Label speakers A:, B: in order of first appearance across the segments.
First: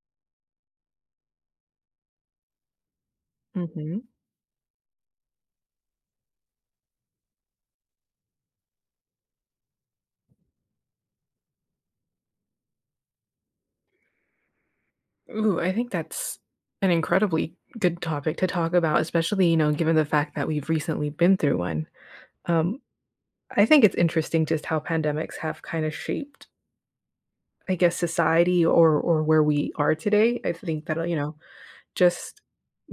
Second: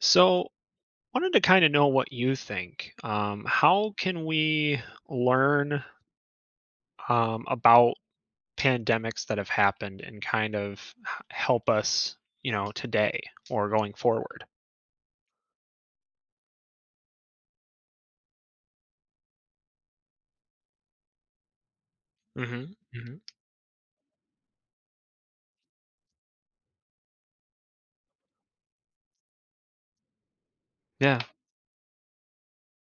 A: So, wanted to kind of know what you think. How
B: Mhm.
A: can we learn about pandemics that have happened and kind of help us today or going forward?
B: Ooh, I think that's an incredibly good topic to talk about, especially, you know, given the fact that we've recently been through one.
A: hmm
B: Um,
A: hmm
B: I think it's interesting just how pandemics have kind of shaped, I guess, society or where we are today. I think that, you
A: Yeah.
B: know, just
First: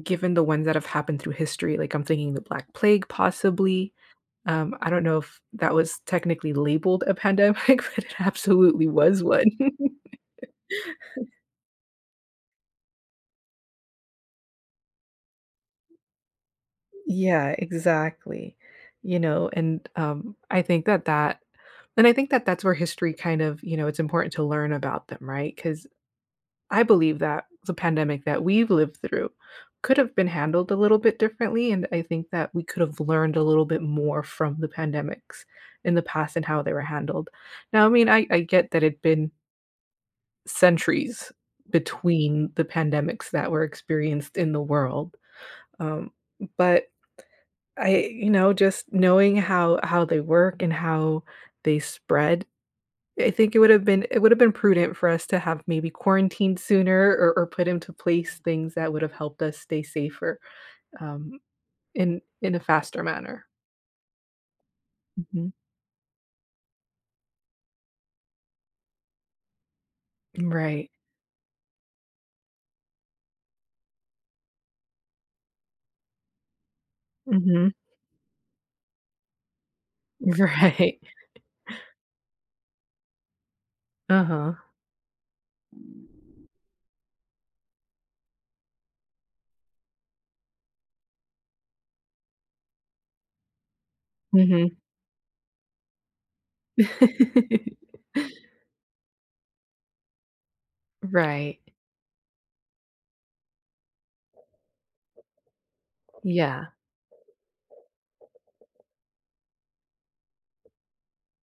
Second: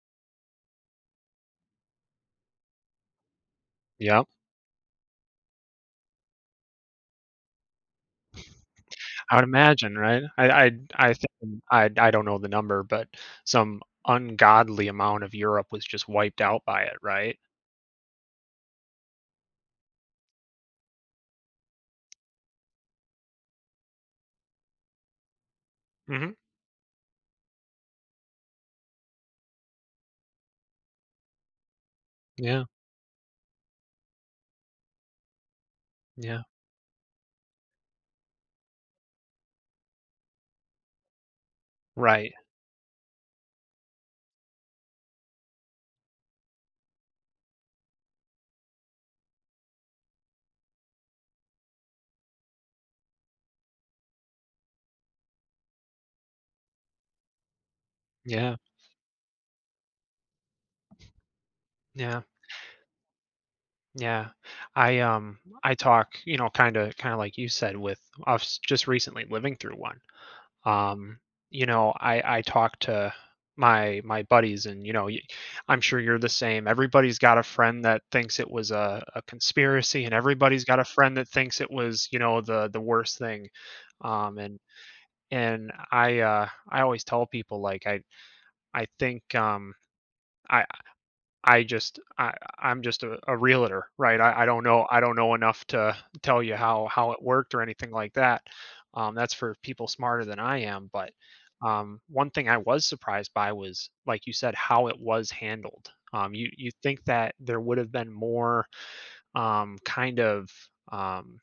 B: Given the ones that have happened through history, like, I'm thinking the Black Plague possibly,
A: Yeah.
B: I don't know if that was technically labeled a pandemic, but it absolutely was
A: I would
B: one.
A: imagine, right? I think I don't know the number, but some ungodly amount of Europe was just wiped out by it, right?
B: Yeah, exactly, and I think that that's where history kind of, you know, it's important to learn about them, right? Because.
A: hmm
B: I believe that the pandemic that we've lived through could have been handled a little bit differently, and I think that we
A: Yeah.
B: could have learned a little bit more from the pandemics in the past
A: Yeah.
B: and how they were handled. Now, I mean, I get that it'd been centuries
A: Right.
B: between the pandemics that were experienced in the world, um, but I, you know, just knowing how they work and how they spread. I think it would have been prudent for us to have maybe quarantined sooner or put into place
A: Yeah.
B: things that would have helped us stay safer, um, in
A: Yeah.
B: a faster manner.
A: Yeah.
B: Mhm.
A: I talk, kinda like you said with us just recently living through one.
B: Right.
A: Um, you know, I talk to my buddies and, you know, y I'm sure you're the same. Everybody's got a
B: Mhm.
A: friend that thinks it was a conspiracy, and everybody's got a
B: Right.
A: friend that thinks it was, you know, the worst thing.
B: Uh-huh.
A: And and I always tell people, like, I think, I I just I I'm just a realtor, right? I don't
B: Mhm.
A: know enough to tell you how it worked or anything like that. That's for people smarter than I am. But
B: Right.
A: one thing I was surprised by was, like you said, how it was handled. You
B: Yeah.
A: think that there would have been more um, kind of um,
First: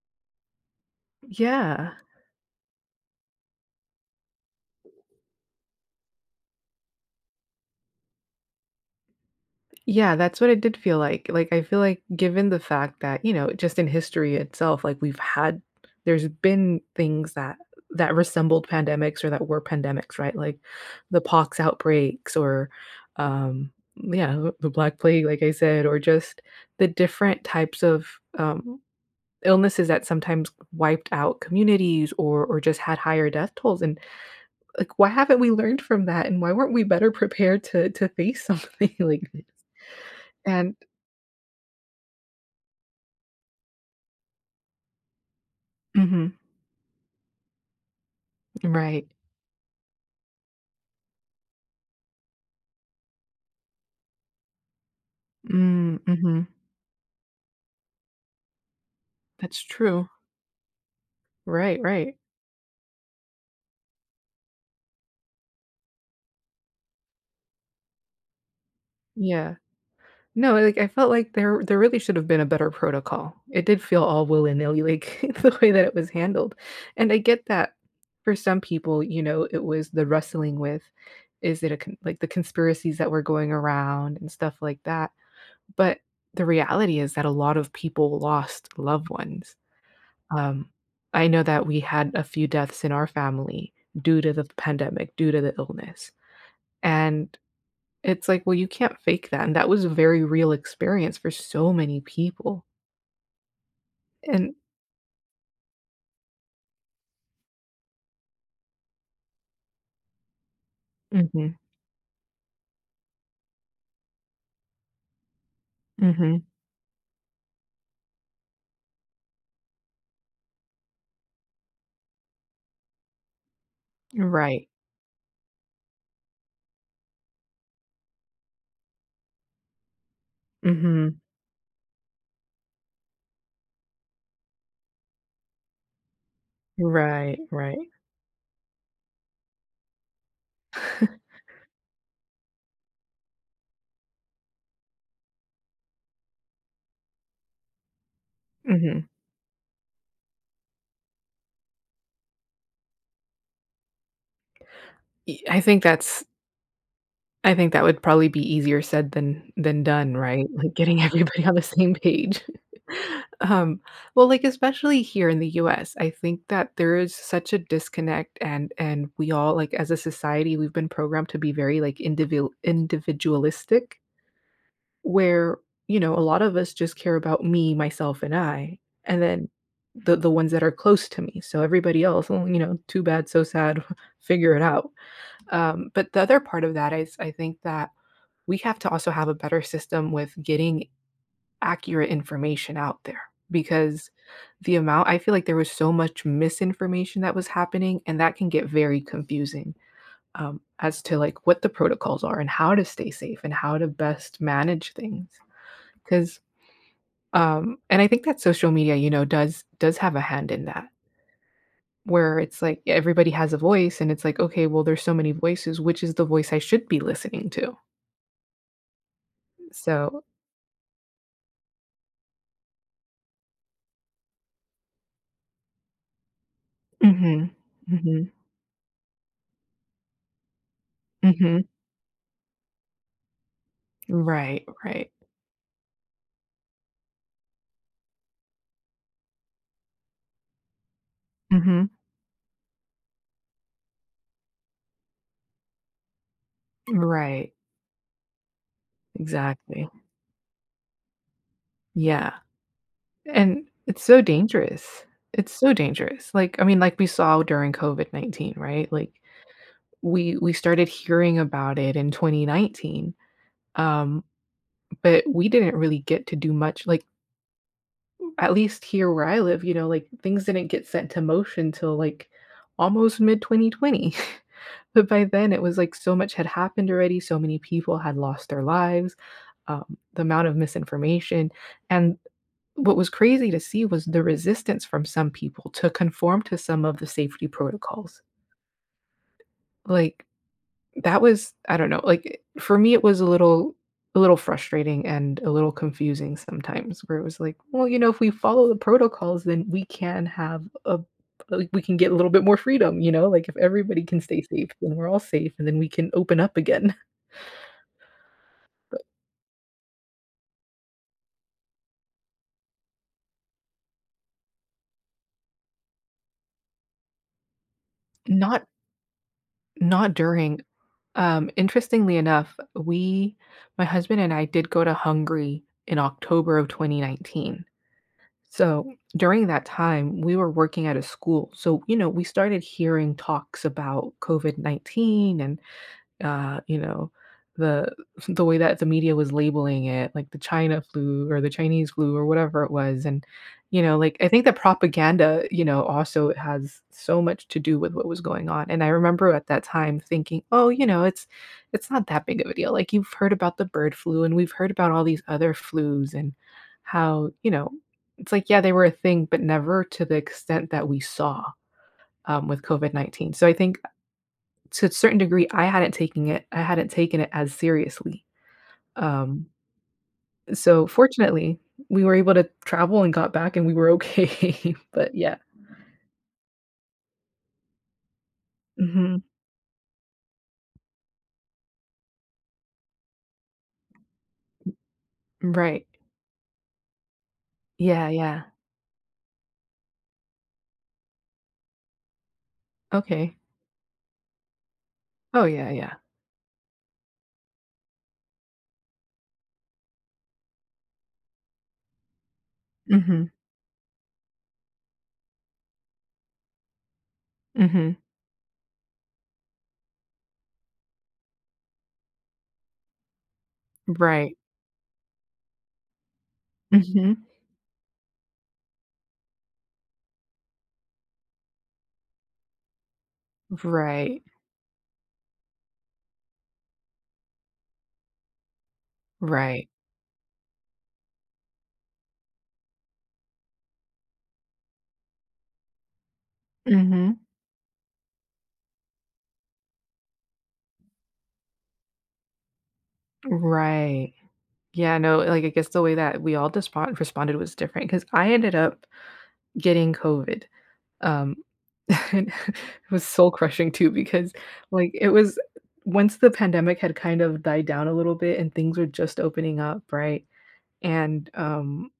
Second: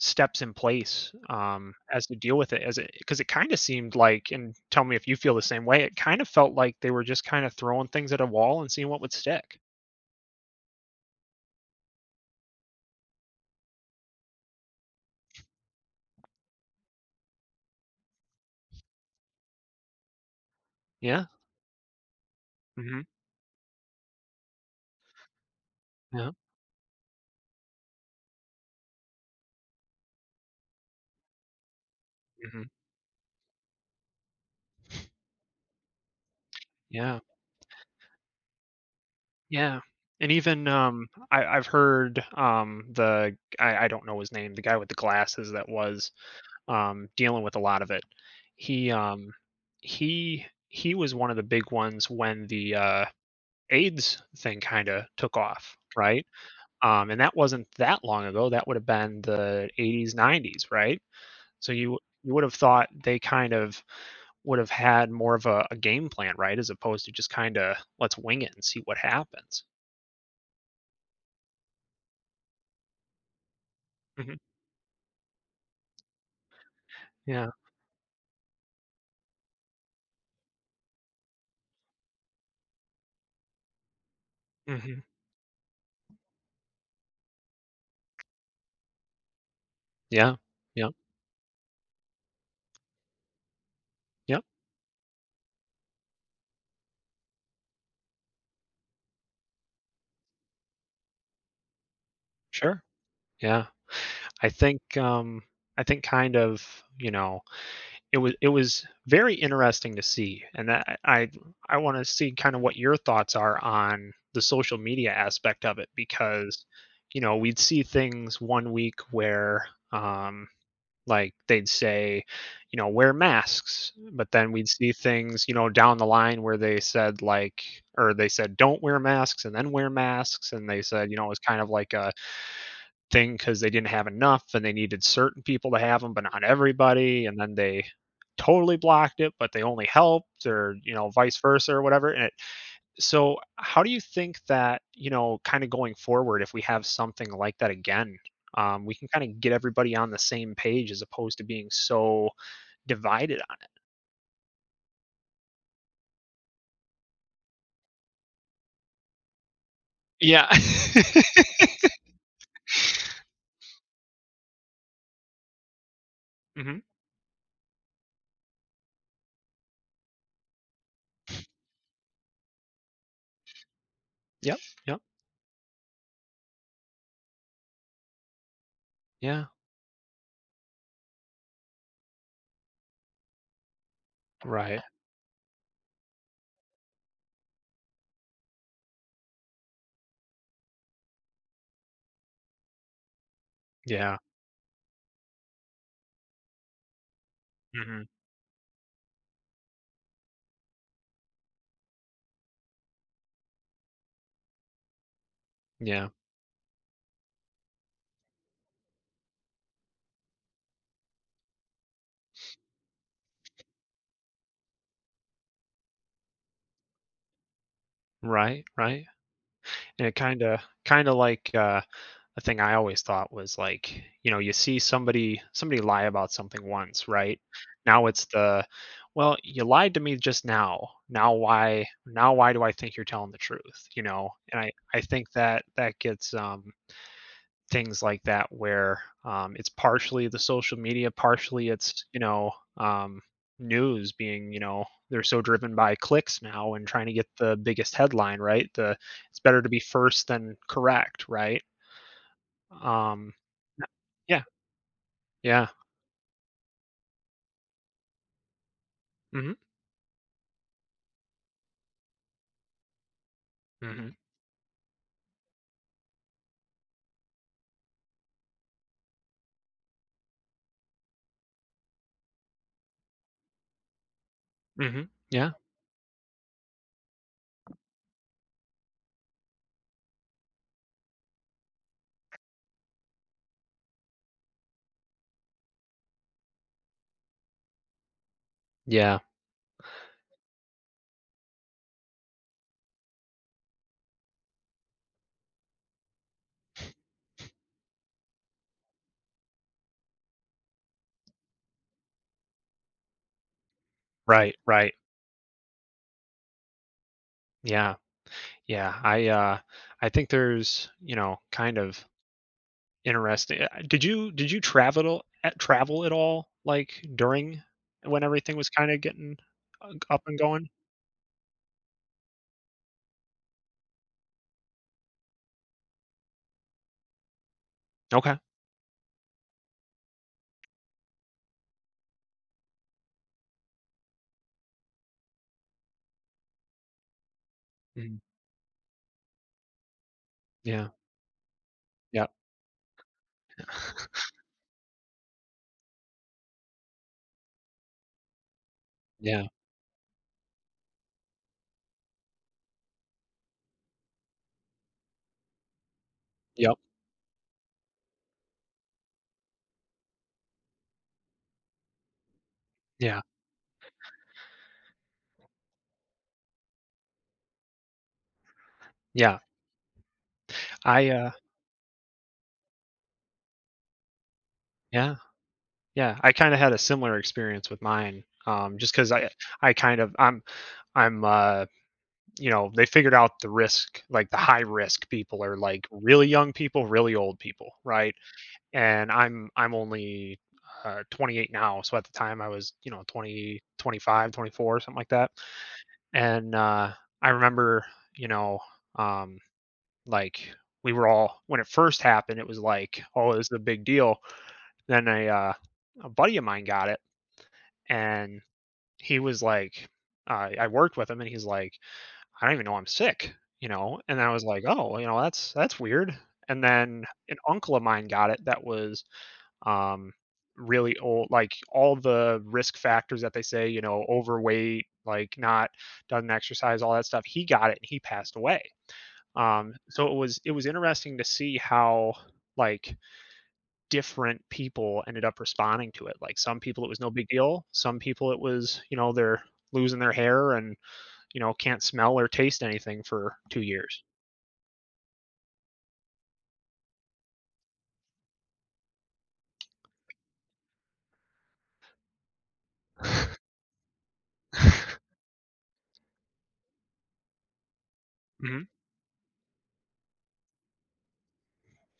A: steps in place
B: Yeah.
A: as to deal with it, as it because it kind of seemed like, and tell me if you feel the same way. It kind of felt like they were just kind of throwing things at a wall and seeing what would stick.
B: Yeah, that's what it did feel like. Like, I feel like given the fact that, you know, just in history itself, like we've had there's been things that resembled pandemics or that were pandemics, right? Like the
A: Yeah.
B: pox outbreaks or
A: Mhm.
B: um yeah, the Black Plague, like I said, or
A: Yeah.
B: just the different types of um illnesses that sometimes wiped out communities or
A: Mhm.
B: just had higher death tolls. And, like, why haven't we learned from that, and why weren't we better
A: Yeah.
B: prepared to face something like this?
A: Yeah. And even,
B: And
A: I've heard, the I don't know his name, the guy with the glasses that was,
B: Mhm.
A: dealing with a lot of it. He,
B: Right.
A: um, he he was one of the big ones when the, AIDS thing kinda took off,
B: Mm,
A: right?
B: mhm.
A: And that wasn't that long ago, that would have been
B: That's
A: the
B: true.
A: 80s, 90s, right? So
B: Right,
A: you
B: right.
A: would have thought they kind of would have had more of a game plan, right? As opposed to just kinda, "Let's wing it and see what
B: Yeah.
A: happens."
B: No, like, I felt like there really should have been a better protocol. It did feel all
A: Mhm.
B: willy-nilly, like, the way that it was handled, and I get
A: Yeah.
B: that for some people, you know, it was the wrestling with, is it a con like, the conspiracies that were going around and stuff like
A: Mhm.
B: that, but the reality is that a lot of people lost loved ones.
A: Yeah.
B: Um,
A: Yep.
B: I know that we had a few deaths in our family due to
A: Yep.
B: the pandemic, due to the illness, and it's like, well, you can't fake that, and that was a very real experience for so many people,
A: Sure. Yeah. I
B: and
A: think, um, I think kind of, you know, it was very interesting to see, and that
B: mhm,
A: I wanna see kinda what your thoughts are on the social media aspect of it
B: mhm,
A: because, you know, we'd see things 1 week where, like, they'd say, you know, "Wear masks," but then we'd
B: right,
A: see things, you know, down the line where they said, or they said, "Don't wear masks," and then "Wear masks," and they said, you
B: mhm,
A: know, it was kind of like a thing because they didn't have enough and they needed certain people to have them, but not everybody,
B: right,
A: and then
B: right.
A: they totally blocked it, but they only helped or, you know, vice versa or whatever, and it so how do you think that, you know, kind of going forward, if we have something like that again, we can
B: Mhm.
A: kind of get everybody on the same page as opposed to being so divided on
B: Y I think that's, I think that would probably be easier said than done,
A: it?
B: right? Like, getting
A: Yeah.
B: everybody on the same page. Um, well, like, especially here in the US, I think that
A: Mhm.
B: there is such a disconnect, and we all, like, as a society, we've been programmed to be very, like, individualistic,
A: Yep, yep.
B: where, you know, a lot of us just care about me, myself, and I, and
A: Yeah,
B: then the ones that are close to me. So everybody else, "Oh, you know, too bad, so sad, figure it
A: right.
B: out." But the other part of that is I think that we have to also have a better system with getting accurate information out there because
A: Yeah.
B: the amount I feel like there was so much misinformation that was happening,
A: Mhm.
B: and that can get very confusing, as to like what the protocols are and how to stay safe and how to best manage things.
A: Yeah.
B: Because, and I think that social media, you know, does have a hand in that, where it's like everybody has a voice, and it's like, okay, well, there's so many voices, which is the voice I should be listening to?
A: Right, right. And it
B: So
A: kinda like, a thing I always thought was like, you know, you see somebody lie about something once, right?
B: hmm,
A: Now it's
B: hmm,
A: well, you lied to me just now. Now
B: hmm,
A: why do I think you're telling the truth? You know, and
B: right,
A: I
B: right.
A: think that that gets things like that where it's partially the social media, partially
B: Mhm.
A: it's, you know, news being, you know, they're so driven by clicks now and trying to get
B: Right.
A: the biggest headline, right? The It's better to be
B: Exactly.
A: first than correct, right?
B: Yeah,
A: Um,
B: and
A: n
B: it's so
A: yeah,
B: dangerous. It's
A: yeah.
B: so dangerous. Like, I mean, like we saw during COVID-19, right? Like,
A: Mhm,
B: we started hearing about it in 2019,
A: mhm,
B: um, but we didn't really get to do much, like, at least here where I live, you know, like, things didn't get set to motion till, like, almost mid-2020. But
A: mhm.
B: by
A: Yeah,
B: then, it was like so much had happened already. So many people had lost their lives, the amount of misinformation. And what was crazy to see was the resistance from some people to conform to some of the safety protocols.
A: yeah.
B: Like, that was I don't know, like, for me, it was a little frustrating and a little confusing sometimes, where it was like, "Well, you know, if we follow the protocols, then we can have a like, we can get a little bit more freedom," you know? Like, if everybody can stay
A: Right,
B: safe,
A: right.
B: then we're all safe, and then we can open up again.
A: Yeah, yeah. I think there's, you know, kind of interesting did you travel at all, like, during when everything
B: Not
A: was kinda getting u up and
B: during.
A: going?
B: Interestingly enough, we my husband and I did go to Hungary in October of 2019.
A: Okay.
B: So during that time, we were working at a school. So, you know, we started hearing talks about COVID-19 and, you know, the
A: Mhm.
B: the way that the media was labeling it, like the China
A: Yeah,
B: flu or the Chinese flu or
A: yep,
B: whatever it was. And, you know, like, I think the propaganda, you know, also has so much to do with what was going on. And I remember
A: yeah,
B: at that time thinking, oh, you know, it's not that big of a deal. Like, you've heard about the bird flu, and we've heard about all these other flus, and
A: yep,
B: how, you know, it's like, yeah, they were a thing, but never to the extent that we saw with COVID
A: yeah,
B: 19. So I think to a certain degree, I hadn't taken it as seriously.
A: yeah.
B: Um, so
A: I, uh
B: fortunately, we were able to travel and got back and we were okay, but
A: yeah,
B: yeah.
A: yeah. I kinda had a similar experience with mine, just because
B: Mhm.
A: I kind of I'm, you know, they figured out the risk, like the high risk people are
B: Right.
A: like really young people, really old people,
B: Yeah,
A: right?
B: yeah.
A: And I'm only 28 now, so at the time I was, you know,
B: Okay.
A: 20, 25, 24, something like that.
B: Oh, yeah, yeah.
A: And I remember, you know, um, like we were all when it first happened, it was like,
B: Mhm,
A: oh, this is a big deal. Then a buddy of mine got it,
B: mhm.
A: and he was like, I worked with him, and he's like I don't even know I'm sick, you know? And I
B: Right.
A: was like, oh, well, you know, that's weird. And then
B: Mhm.
A: an uncle of mine got it that was um really old, like all the risk factors that they say, you know,
B: Right,
A: overweight, like not doesn't exercise, all that stuff. He got it and he passed away.
B: right.
A: So it was interesting to see how like different people ended up responding to it. Like some people it was no
B: Mhm.
A: big deal. Some people it was, you know, they're losing their hair and you know can't smell or taste anything for 2 years.
B: Right. Yeah, no, like, I guess the way that we all just responded was different, because I ended up getting COVID. Um, and it was soul crushing too because, like, it was once the pandemic had kind of died down a little bit and
A: Mhm.
B: things were just opening up, right? And,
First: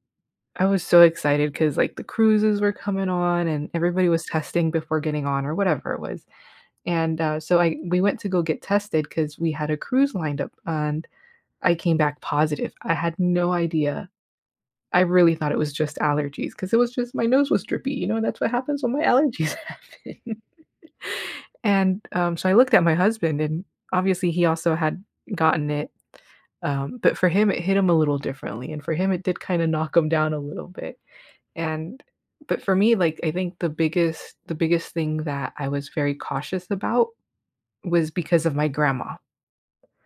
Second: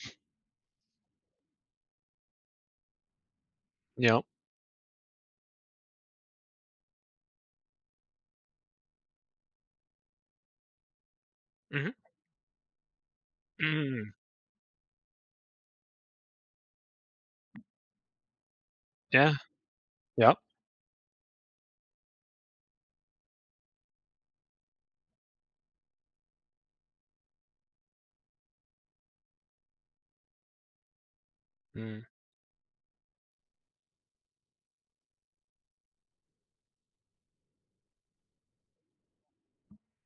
B: I was so excited because, like, the cruises were coming on and everybody
A: Yeah.
B: was testing before getting on or whatever it was. And, so I we went to go get tested because we had a cruise lined up, and I
A: Mhm.
B: came back positive. I had no idea.
A: Mm.
B: I really thought it was just allergies, because it was just my nose was drippy, you know, and that's what happens when my
A: Yeah.
B: allergies happen.
A: Yep.
B: And, so I looked at my husband, and obviously he also had gotten it, but for him, it hit him a little differently, and for him, it did kinda knock him down a little bit,
A: Mm.
B: and but for me, like, I think the biggest thing that I was very cautious about was because of my grandma.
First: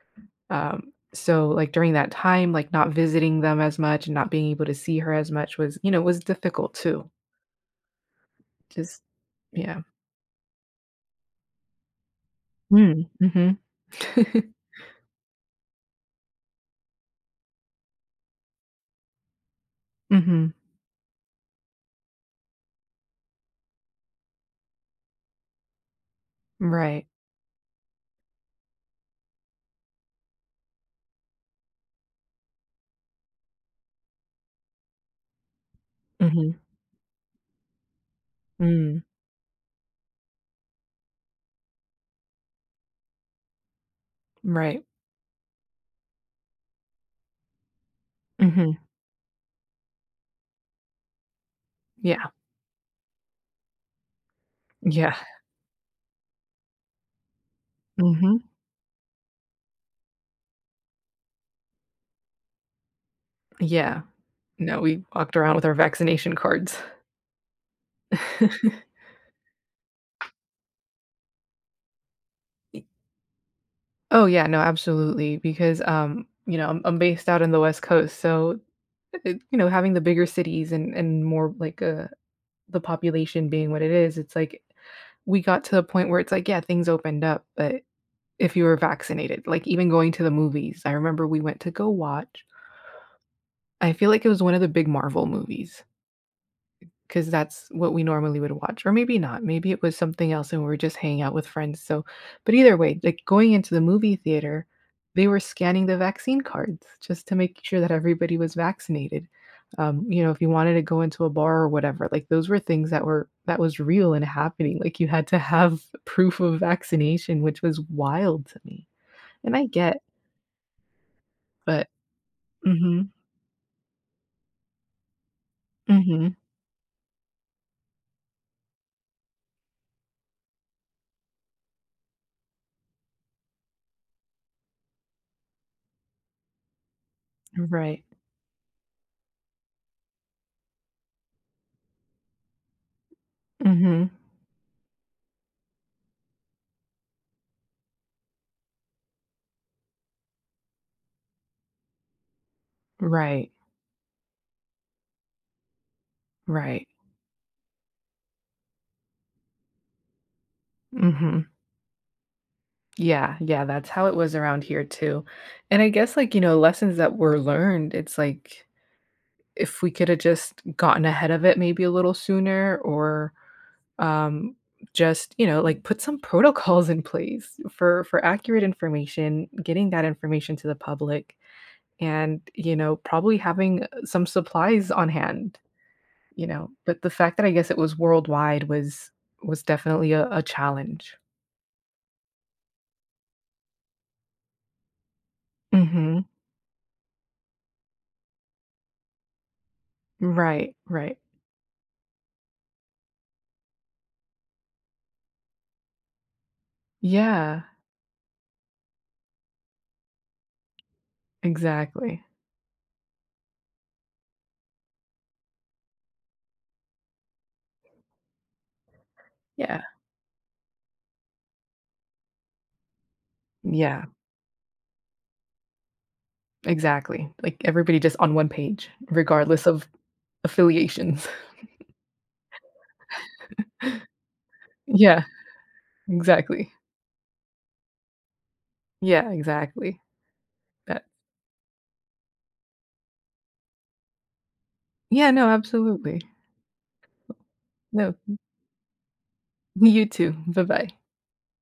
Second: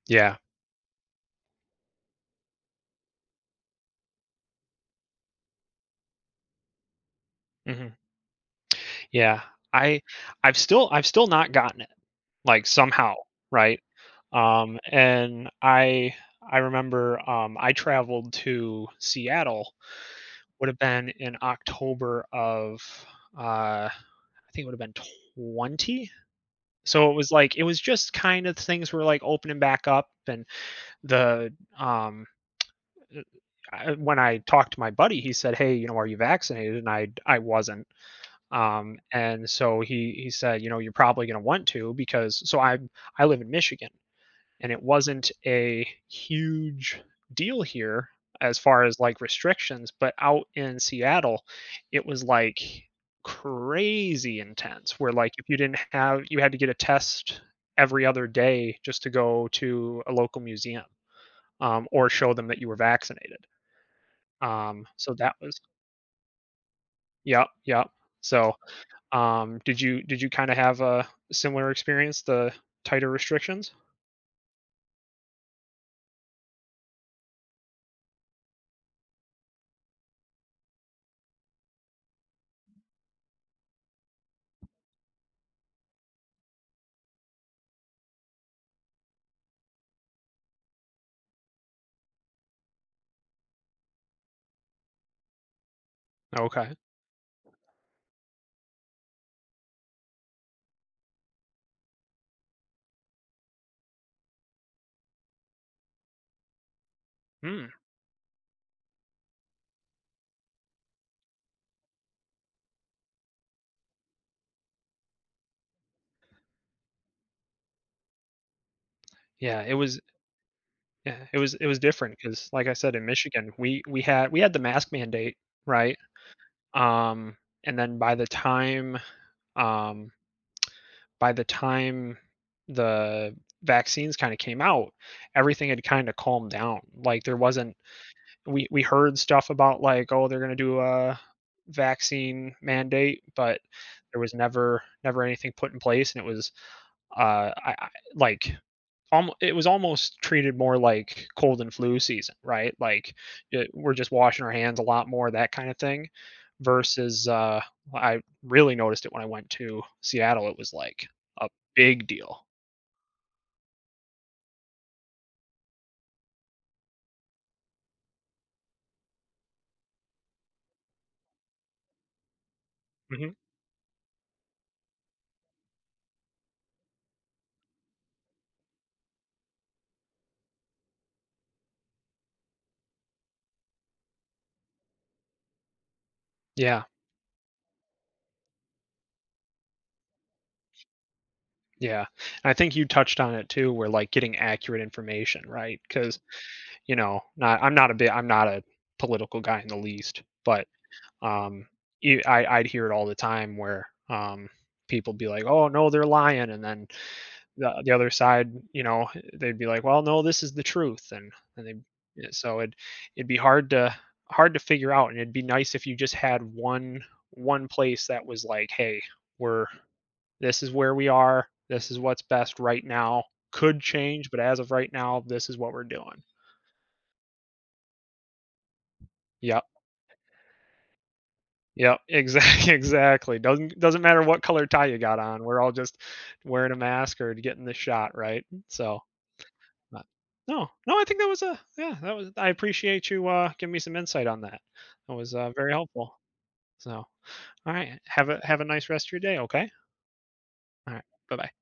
A: Yeah.
B: So, like, during that time, like, not visiting them as much and not being able to see her as much was, you know, was difficult too.
A: Mhm.
B: Just
A: Yeah.
B: yeah.
A: I I've still not gotten it, like,
B: Mm,
A: somehow,
B: mhm.
A: right? And I remember, I traveled to Seattle,
B: Mhm.
A: would have been in October of, I think it would have been 20?
B: Right.
A: So, it was like it was just kind of things were, like, opening back up and the, um when I talked to my buddy, he said, "Hey, you know, are you
B: Mhm.
A: vaccinated?" And I wasn't.
B: Mm.
A: And so he said, "You know, you're probably going to want to because I live in Michigan and it
B: Right.
A: wasn't a huge deal here as
B: Mhm.
A: far as like restrictions, but out in Seattle, it was
B: Yeah.
A: like crazy intense where
B: Yeah.
A: like if you didn't have you had to get a test every other
B: Mhm.
A: day just to go to a local museum or show them that you were vaccinated."
B: Yeah. No, we
A: So
B: walked
A: that
B: around
A: was
B: with our vaccination cards.
A: Yep, yep. So, did you kinda have a similar experience, the tighter restrictions?
B: Oh, yeah, no, absolutely, because, you know, I'm based out in the West Coast, so, it you know, having the bigger cities and, more, like, the population being what it is, it's like we got to the point where it's like, yeah, things opened up, but if you were vaccinated, like, even going to the movies, I remember we went to go watch I feel like it was one of the big Marvel movies.
A: Okay.
B: 'Cause that's what we normally would watch, or maybe not, maybe it was something else and we were just hanging out with friends, so but either way, like, going into the movie theater, they were scanning the vaccine cards just to make
A: Mm.
B: sure that everybody was vaccinated. You know, if you wanted to go into a bar or whatever, like, those were things that were that was real and happening, like, you had to have proof of vaccination, which was wild to me, and
A: Yeah,
B: I
A: it
B: get,
A: was yeah, it was
B: but
A: different because, like I said, in
B: mhm,
A: Michigan, we had the mask mandate, right?
B: mhm,
A: Um, and then um by the time the vaccines kinda came out, everything had kinda calmed down. Like, there wasn't
B: right.
A: we heard stuff about like oh they're going to do a vaccine mandate but
B: Mhm,
A: there was never anything put in place and it was I like it was almost treated more like cold and flu season right like
B: right,
A: we're just washing our hands a lot more that kind of thing
B: right,
A: versus I really noticed it when I went to Seattle it was like a
B: mhm.
A: big deal.
B: Yeah, yeah, that's how it was around here too. And I guess, like, you know, lessons that were learned, it's like, if we could have just gotten ahead of it maybe a little sooner,
A: hmm
B: or um just, you know, like, put some protocols in place for accurate information, getting that information to the public and, you know, probably having, some supplies on hand, you know.
A: yeah,
B: But the fact that I guess it was worldwide was definitely a challenge.
A: yeah, and I think you touched on it too where like getting accurate information right because
B: Mhm.
A: you know, not I'm not a bit I'm not a political guy in the least, but
B: Right, right.
A: um, I I'd hear it all the time where people be like, "Oh no, they're lying," and then
B: Yeah.
A: the other side, you know, they'd be like, "Well, no, this is the truth," and they
B: Exactly.
A: yeah, so it'd be hard to figure out, and it'd be nice if you just had one place that was like, "Hey, we're
B: Yeah.
A: this is where we are. This is what's best right now. Could
B: Yeah,
A: change, but as of right now, this is what we're doing."
B: exactly. Like, everybody just on one page,
A: Yep.
B: regardless of affiliations.
A: Yep, exactly. Exactly. Doesn't matter what color tie you got
B: Yeah,
A: on. We're all just wearing
B: exactly.
A: a mask or getting the shot, right? So,
B: Yeah, exactly.
A: but no, no, I
B: That
A: think that was a yeah, that was I appreciate you giving me some insight on that. That
B: Yeah,
A: was
B: no,
A: very helpful.
B: absolutely.
A: So, all right,
B: No,
A: have a nice rest of your day, okay?
B: you too. Bye-bye.
A: All right. Bye-bye.